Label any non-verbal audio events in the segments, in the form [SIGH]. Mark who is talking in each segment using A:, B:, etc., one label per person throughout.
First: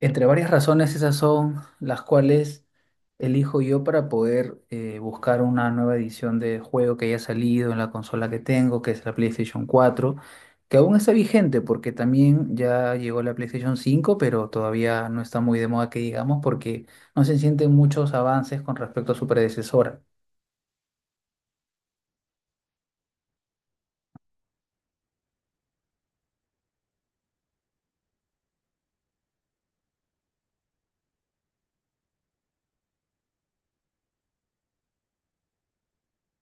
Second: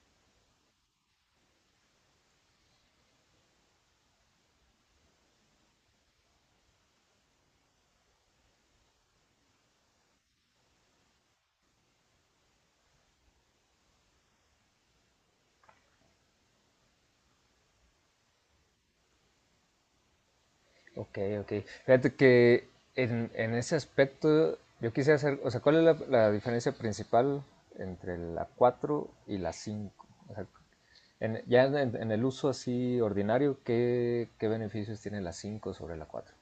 A: Entre varias razones, esas son las cuales elijo yo para poder buscar una nueva edición de juego que haya salido en la consola que tengo, que es la PlayStation 4, que aún está vigente porque también ya llegó la PlayStation 5, pero todavía no está muy de moda que digamos porque no se sienten muchos avances con respecto a su predecesora.
B: Ok, ok. Fíjate que en ese aspecto yo quise hacer, o sea, ¿cuál es la diferencia principal entre la 4 y la 5? O sea, ya en el uso así ordinario, ¿qué beneficios tiene la 5 sobre la 4?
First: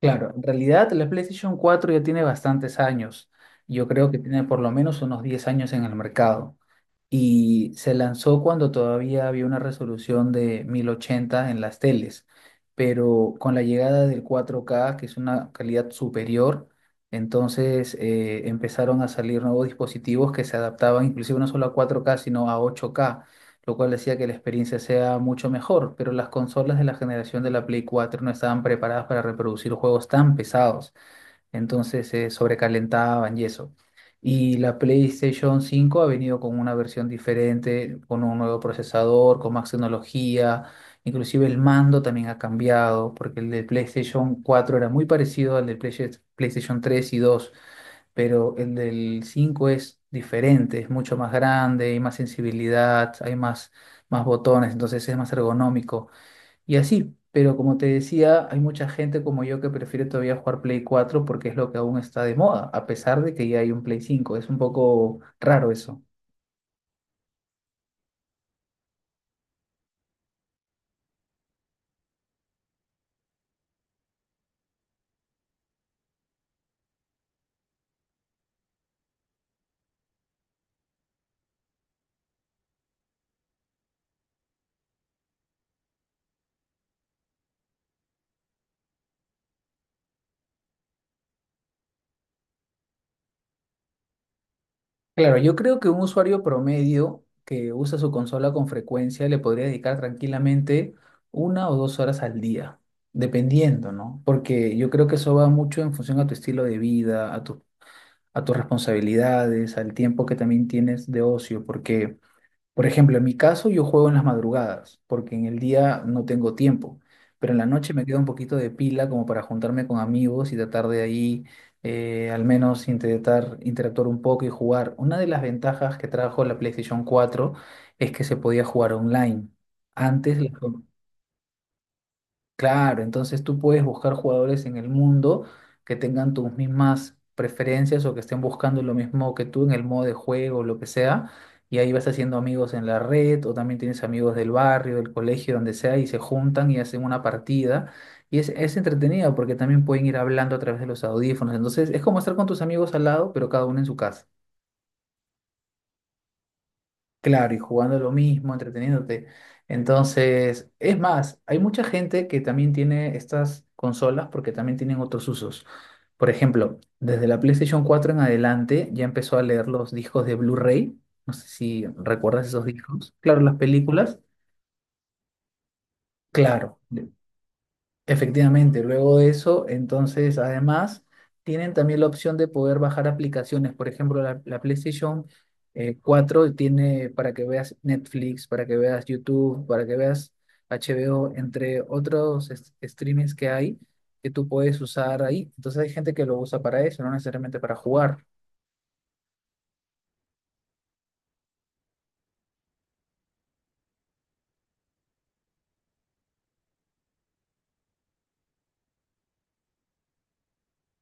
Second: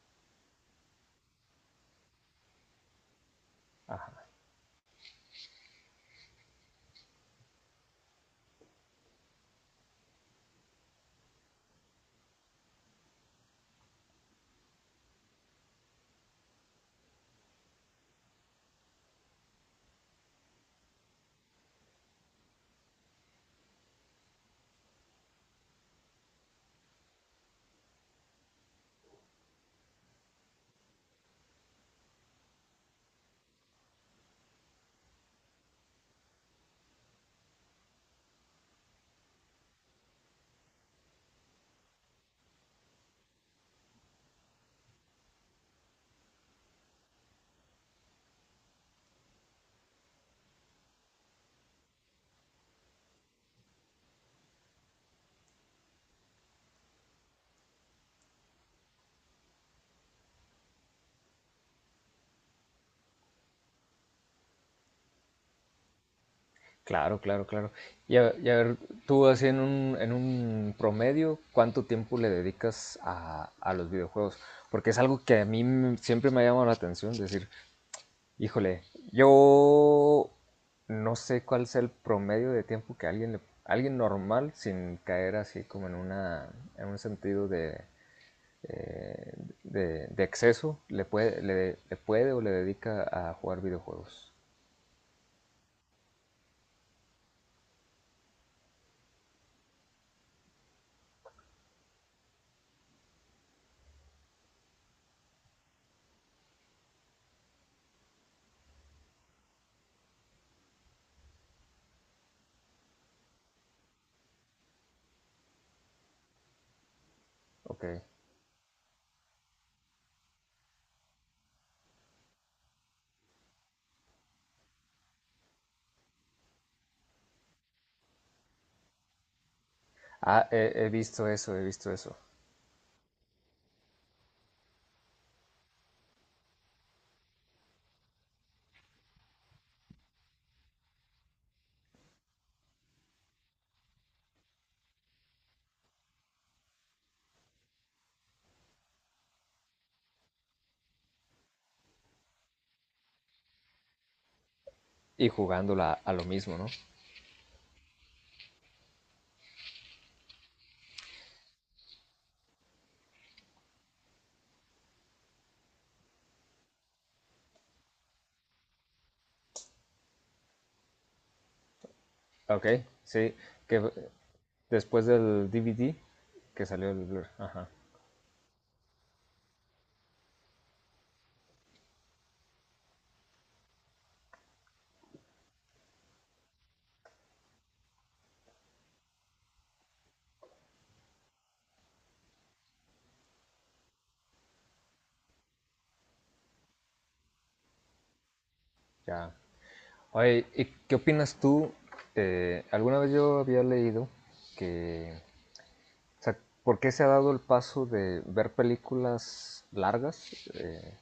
A: Claro, en realidad la PlayStation 4 ya tiene bastantes años. Yo creo que
B: Ajá.
A: tiene por lo menos unos 10 años en el mercado. Y se lanzó cuando todavía había una resolución de 1080 en las teles, pero con la llegada del 4K, que es una calidad superior, entonces empezaron a salir nuevos dispositivos que se adaptaban inclusive no solo a 4K, sino a 8K, lo cual decía que la experiencia sea mucho mejor, pero las consolas de la generación de la Play 4 no estaban preparadas para reproducir juegos tan pesados, entonces se sobrecalentaban y eso. Y la PlayStation 5 ha venido con una versión diferente, con un nuevo procesador, con más tecnología, inclusive el mando también ha cambiado, porque el del PlayStation 4 era muy parecido al del PlayStation 3 y 2, pero el del 5 es diferente, es mucho más grande, hay más sensibilidad, hay más botones, entonces es más ergonómico. Y así, pero como te decía, hay mucha gente como yo que prefiere todavía jugar Play cuatro porque es lo que aún está de moda, a pesar de que ya hay un Play cinco. Es un poco raro eso.
B: Claro, claro, claro. Y a ver, tú así en un promedio, ¿cuánto tiempo le dedicas a los videojuegos? Porque es algo que a mí siempre me ha llamado la atención, decir, Híjole, yo no sé cuál sea el promedio de tiempo que alguien normal, sin caer así como en una, en un sentido eh, de exceso, le puede o le dedica a jugar videojuegos.
A: Claro, yo creo que un usuario promedio que usa su consola con frecuencia le podría dedicar tranquilamente 1 o 2 horas al día, dependiendo, ¿no? Porque yo creo que eso va mucho en función a tu estilo de vida, a tus responsabilidades, al tiempo que también tienes de ocio, porque. Por ejemplo, en mi caso yo juego en las madrugadas, porque en el día no tengo tiempo, pero en la
B: Ok.
A: noche me queda un poquito de pila como para juntarme con amigos y tratar de ahí al menos intentar interactuar un poco y jugar. Una de las ventajas que trajo la PlayStation 4 es que se podía jugar online. Antes
B: Ah,
A: las,
B: he visto eso, he visto eso.
A: Claro, entonces tú puedes buscar jugadores en el mundo que tengan tus mismas preferencias o que estén buscando lo mismo que tú en el modo de juego o lo que sea, y ahí vas haciendo amigos en la red o también tienes amigos del barrio, del colegio, donde sea, y se juntan y hacen una partida. Y es entretenido porque también pueden ir hablando a través de los audífonos, entonces es como estar con tus amigos al lado, pero cada uno en su casa.
B: Y jugándola a lo mismo, ¿no?
A: Claro, y jugando lo mismo, entreteniéndote. Entonces, es más, hay mucha gente que también tiene estas consolas porque también tienen otros usos. Por ejemplo, desde la PlayStation 4 en adelante ya empezó a leer los discos de Blu-ray. No sé si recuerdas esos
B: Ok,
A: discos.
B: sí.
A: Claro, las
B: Que
A: películas.
B: después del DVD que
A: Claro.
B: salió el Blur. Ajá,
A: Efectivamente, luego de eso, entonces además tienen también la opción de poder bajar aplicaciones. Por ejemplo, la PlayStation 4 tiene para que veas Netflix, para que veas YouTube, para que veas HBO, entre otros streamings que hay que tú puedes usar ahí. Entonces hay gente que lo usa para eso, no necesariamente para jugar.
B: ya. Oye, ¿y qué opinas tú? Alguna vez yo había leído que, o sea, ¿por qué se ha dado el paso de ver películas largas?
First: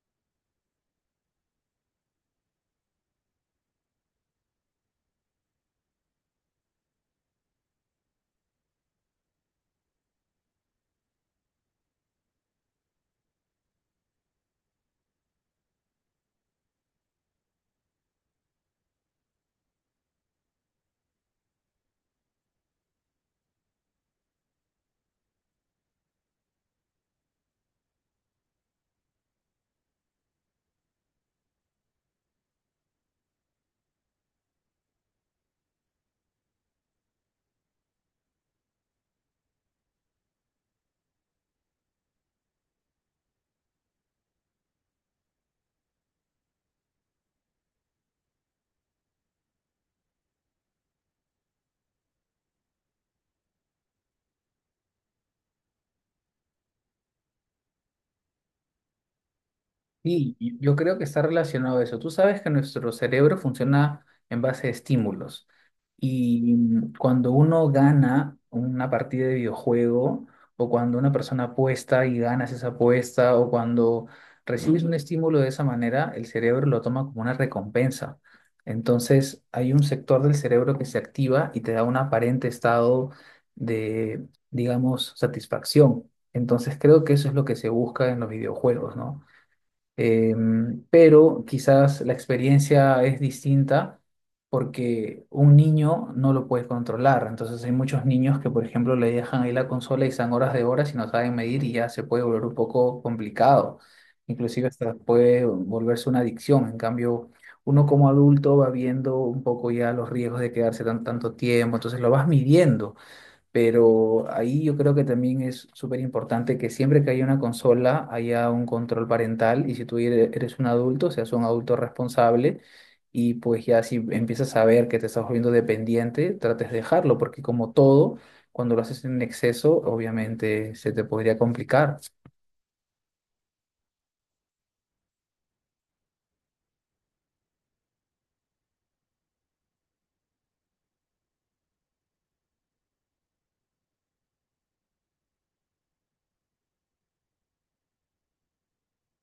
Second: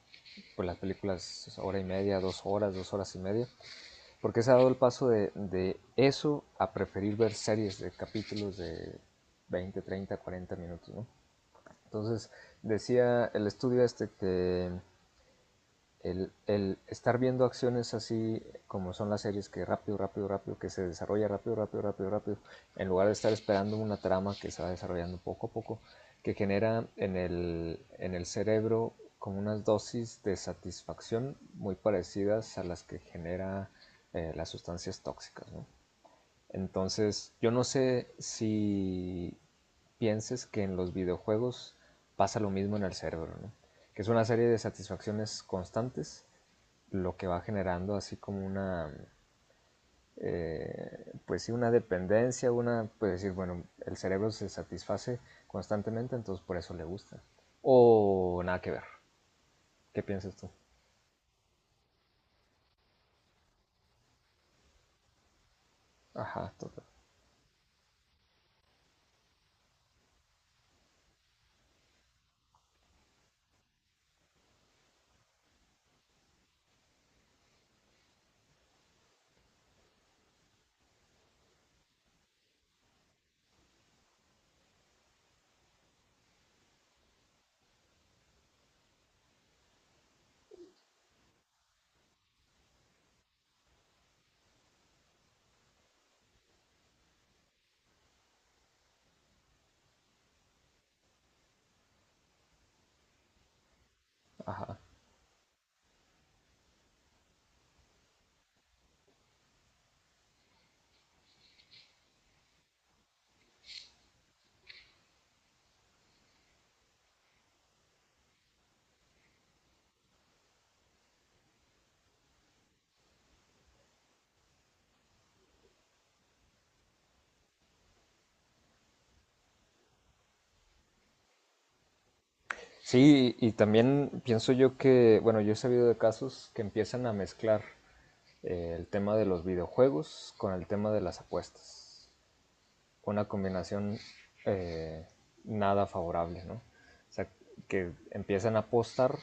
B: Pues las películas hora y media, dos horas y media. ¿Por qué se ha dado el paso de eso a preferir ver series de capítulos de 20 30 40 minutos? ¿No? Entonces, decía el estudio este que el estar viendo acciones así como son las series, que rápido, rápido, rápido, que se desarrolla rápido, rápido, rápido, rápido, en lugar de estar esperando una trama que se va desarrollando poco a poco, que genera en el cerebro como unas dosis de satisfacción muy parecidas a las que genera las sustancias tóxicas, ¿no? Entonces, yo no sé si pienses que en los videojuegos pasa lo mismo en el cerebro, ¿no? Que es una serie de satisfacciones constantes, lo que va generando así como una, pues sí, una dependencia, una, pues decir, bueno, el cerebro se satisface constantemente, entonces por eso le gusta. O nada que ver. ¿Qué
A: Sí,
B: piensas tú?
A: y yo creo que está relacionado a eso. Tú sabes que nuestro cerebro funciona en base a estímulos.
B: Ajá,
A: Y
B: total.
A: cuando uno gana una partida de videojuego, o cuando una persona apuesta y ganas esa apuesta, o cuando recibes un estímulo de esa manera, el cerebro lo toma como una recompensa. Entonces, hay un sector del cerebro que se activa y te da un aparente estado de, digamos, satisfacción. Entonces, creo que eso es lo que se busca en los videojuegos, ¿no? Pero quizás la experiencia es distinta porque un niño no lo puede controlar. Entonces hay muchos niños que, por ejemplo, le dejan ahí la consola y están horas de horas y no saben medir y ya se puede volver un poco complicado. Inclusive
B: Ajá.
A: hasta puede volverse una adicción. En cambio, uno como adulto va viendo un poco ya los riesgos de quedarse tan, tanto tiempo, entonces lo vas midiendo. Pero ahí yo creo que también es súper importante que siempre que haya una consola haya un control parental y si tú eres un adulto, seas un adulto responsable y pues ya si empiezas a ver que te estás volviendo dependiente, trates de dejarlo porque como todo, cuando lo haces en exceso, obviamente se te podría complicar.
B: Sí, y también pienso yo que, bueno, yo he sabido de casos que empiezan a mezclar el tema de los videojuegos con el tema de las apuestas. Una combinación eh, nada favorable, ¿no? O sea, que empiezan a apostar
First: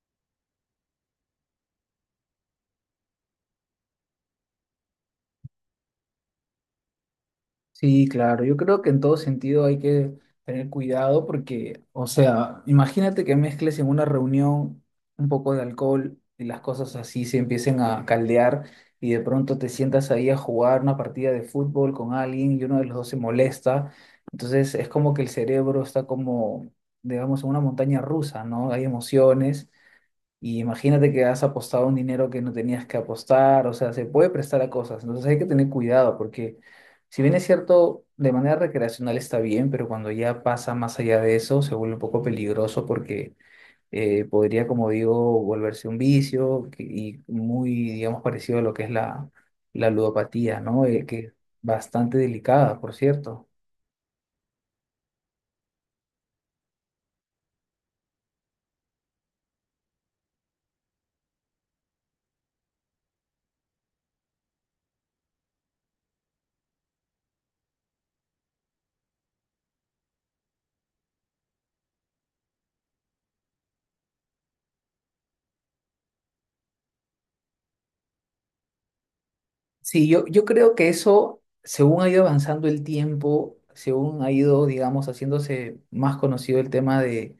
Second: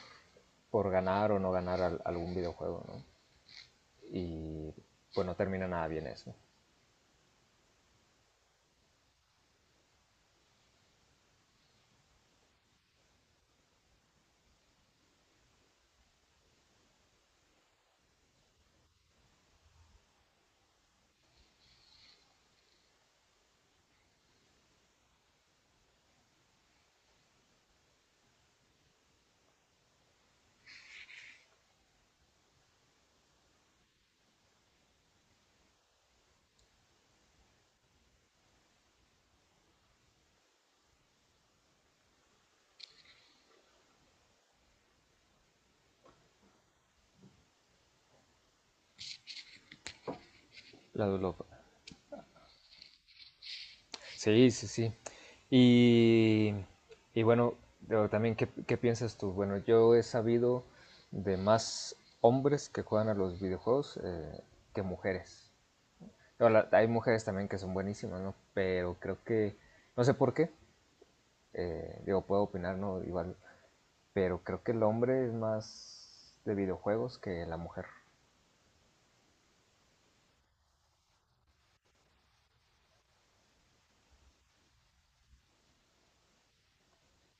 B: por ganar o no ganar algún videojuego, ¿no? Y pues no termina nada bien eso.
A: Sí, claro, yo creo que en todo sentido hay que tener cuidado porque, o sea, imagínate que mezcles en una reunión un poco de alcohol y las cosas así se empiecen a caldear y de pronto te sientas ahí a jugar una partida de fútbol con alguien y uno de los dos se molesta. Entonces es como que el cerebro está como, digamos, en una montaña rusa, ¿no? Hay emociones y imagínate que has apostado un dinero que no tenías que apostar, o sea, se puede prestar a cosas. Entonces hay que tener cuidado porque si bien es cierto, de manera recreacional está bien, pero cuando ya pasa más allá de eso, se vuelve un poco peligroso porque podría, como digo, volverse un vicio y muy, digamos, parecido a lo que es la ludopatía, ¿no? Eh,
B: La
A: que es
B: Dulopa.
A: bastante delicada, por cierto.
B: Sí, sí, sí. Y, y bueno, también, ¿qué piensas tú? Bueno, yo he sabido de más hombres que juegan a los videojuegos que mujeres. Pero hay mujeres también que son buenísimas, ¿no? Pero creo que, no sé por qué, digo, puedo opinar, ¿no? Igual, pero creo que el hombre es más de videojuegos que la mujer.
A: Sí, yo creo que eso, según ha ido avanzando el tiempo, según ha ido, digamos, haciéndose más conocido el tema de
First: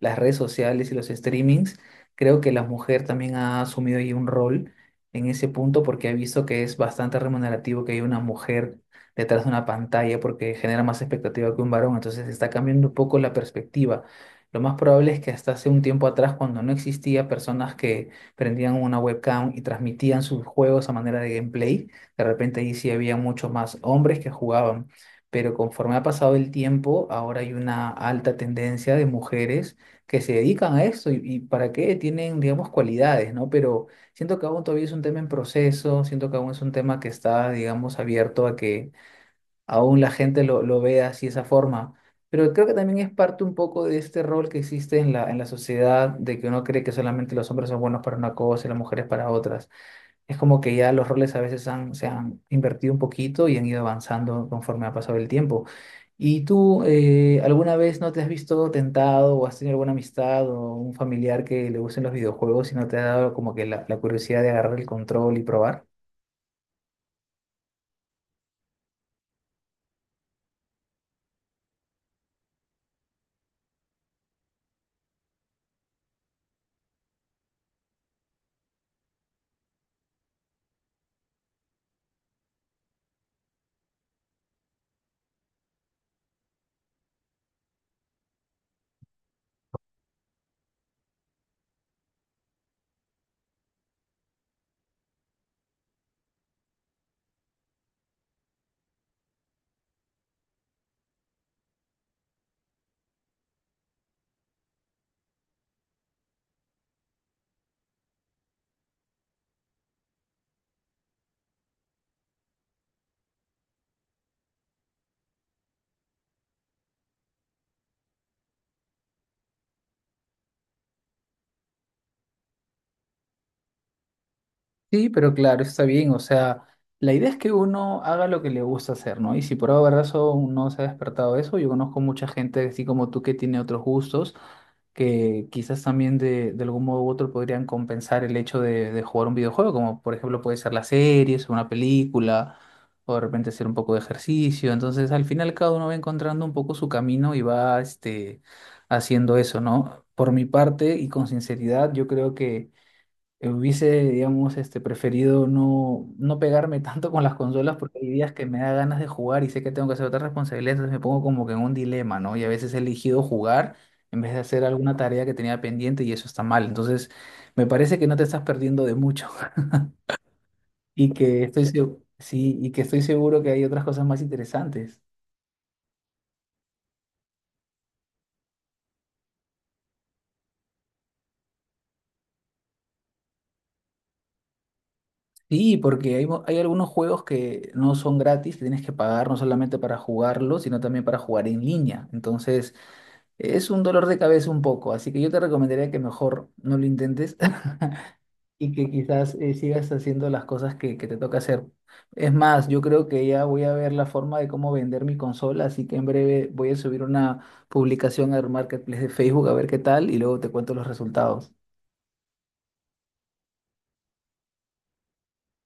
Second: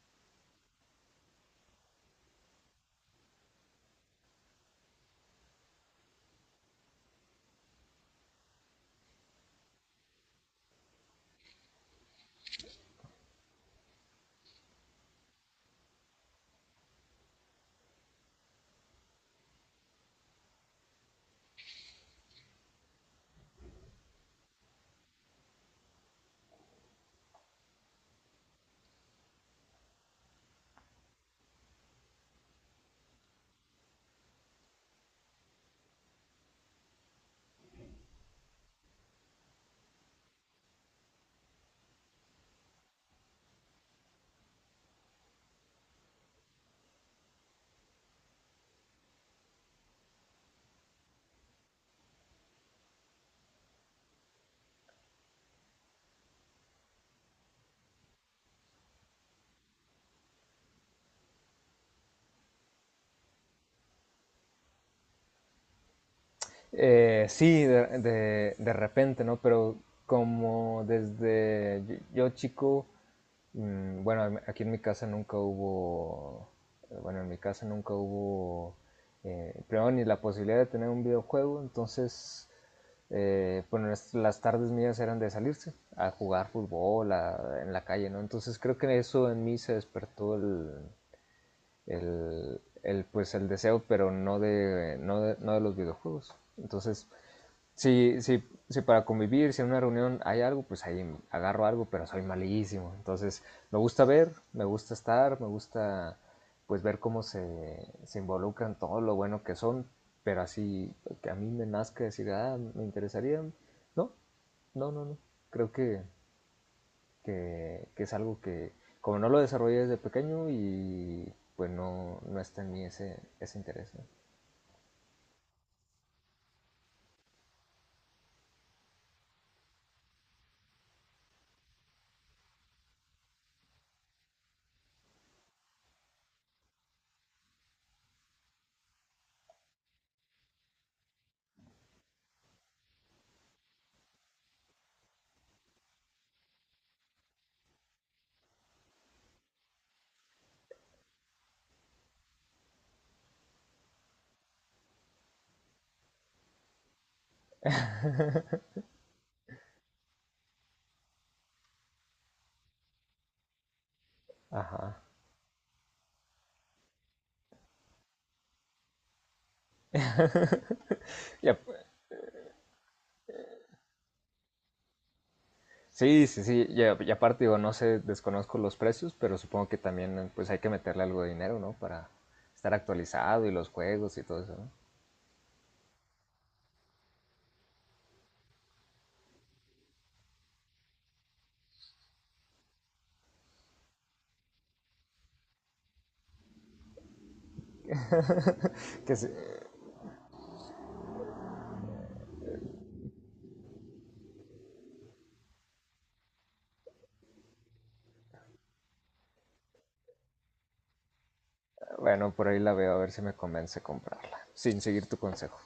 A: las redes sociales y los streamings, creo que la mujer también ha asumido ahí un rol en ese punto porque ha visto que es bastante remunerativo que haya una mujer detrás de una pantalla porque genera más expectativa que un varón, entonces está cambiando un poco la perspectiva. Lo más probable es que hasta hace un tiempo atrás, cuando no existía personas que prendían una webcam y transmitían sus juegos a manera de gameplay, de repente ahí sí había mucho más hombres que jugaban, pero conforme ha pasado el tiempo, ahora hay una alta tendencia de mujeres que se dedican a esto y para qué tienen, digamos, cualidades, ¿no? Pero siento que aún todavía es un tema en proceso, siento que aún es un tema que está, digamos, abierto a que aún la gente lo vea así de esa forma. Pero creo que también es parte un poco de este rol que existe en la sociedad, de que uno cree que solamente los hombres son buenos para una cosa y las mujeres para otras. Es como que ya los roles a veces han, se han invertido un poquito y han ido avanzando conforme ha pasado el tiempo. ¿Y tú alguna vez no te has visto tentado o has tenido alguna amistad o un familiar que le gusten los videojuegos y no te ha dado como que la curiosidad de agarrar el control y probar?
B: Sí, de repente, ¿no? Pero como desde yo chico, mm, bueno, aquí en mi casa nunca hubo, bueno, en mi casa nunca hubo, primero ni la posibilidad de tener un videojuego, entonces, bueno, las tardes mías eran de salirse a jugar fútbol en la calle, ¿no? Entonces creo que eso en mí se despertó pues el deseo, pero no de los videojuegos. Entonces, si, si, si para convivir, si en una reunión hay algo, pues ahí agarro algo, pero soy malísimo. Entonces, me gusta ver, me gusta estar, me gusta pues ver cómo se, se involucran todo lo bueno que son, pero así que a mí me nazca decir, ah, me interesaría. No, no, no, no. Creo que es algo que, como no lo desarrollé desde pequeño y pues no, no está en mí ese, ese interés, ¿no?
A: Sí, pero claro, está bien. O sea, la idea es que uno haga lo que le gusta hacer, ¿no? Y si por alguna razón no se ha despertado eso, yo conozco mucha gente así como tú que tiene otros gustos, que quizás también de algún modo u otro podrían compensar el hecho de jugar un videojuego, como por ejemplo puede ser las series, una película, o de repente hacer un poco de ejercicio. Entonces, al final cada uno va encontrando un poco su camino y va este, haciendo eso, ¿no? Por mi parte y con sinceridad, yo creo que hubiese, digamos, este, preferido no pegarme tanto con las consolas porque hay días que me da ganas de jugar y sé que tengo que hacer otras responsabilidades, entonces me pongo como que en un dilema, ¿no? Y a veces he elegido jugar en vez de hacer alguna
B: Ajá.
A: tarea que tenía pendiente y eso está mal. Entonces, me parece que no te estás perdiendo de mucho [LAUGHS] y que
B: Y, a-
A: estoy, sí, y que estoy seguro que hay otras cosas más interesantes.
B: Sí, sí, sí. Y, a- y aparte, digo, no sé, desconozco los precios, pero supongo que también pues hay que meterle algo de dinero, ¿no? Para estar actualizado y los juegos y todo eso, ¿no?
A: Sí, porque hay algunos juegos que no son gratis, que tienes que pagar no solamente para jugarlos, sino también para jugar en línea. Entonces. Es un dolor de cabeza un poco, así que yo te recomendaría que mejor no lo intentes [LAUGHS] y que
B: Que sí,
A: quizás sigas haciendo las cosas que te toca hacer. Es más, yo creo que ya voy a ver la forma de cómo vender mi consola, así que en breve voy a subir una publicación al Marketplace de Facebook a ver qué tal y luego te cuento los resultados.
B: bueno, por ahí la veo a ver si me convence comprarla, sin seguir tu consejo.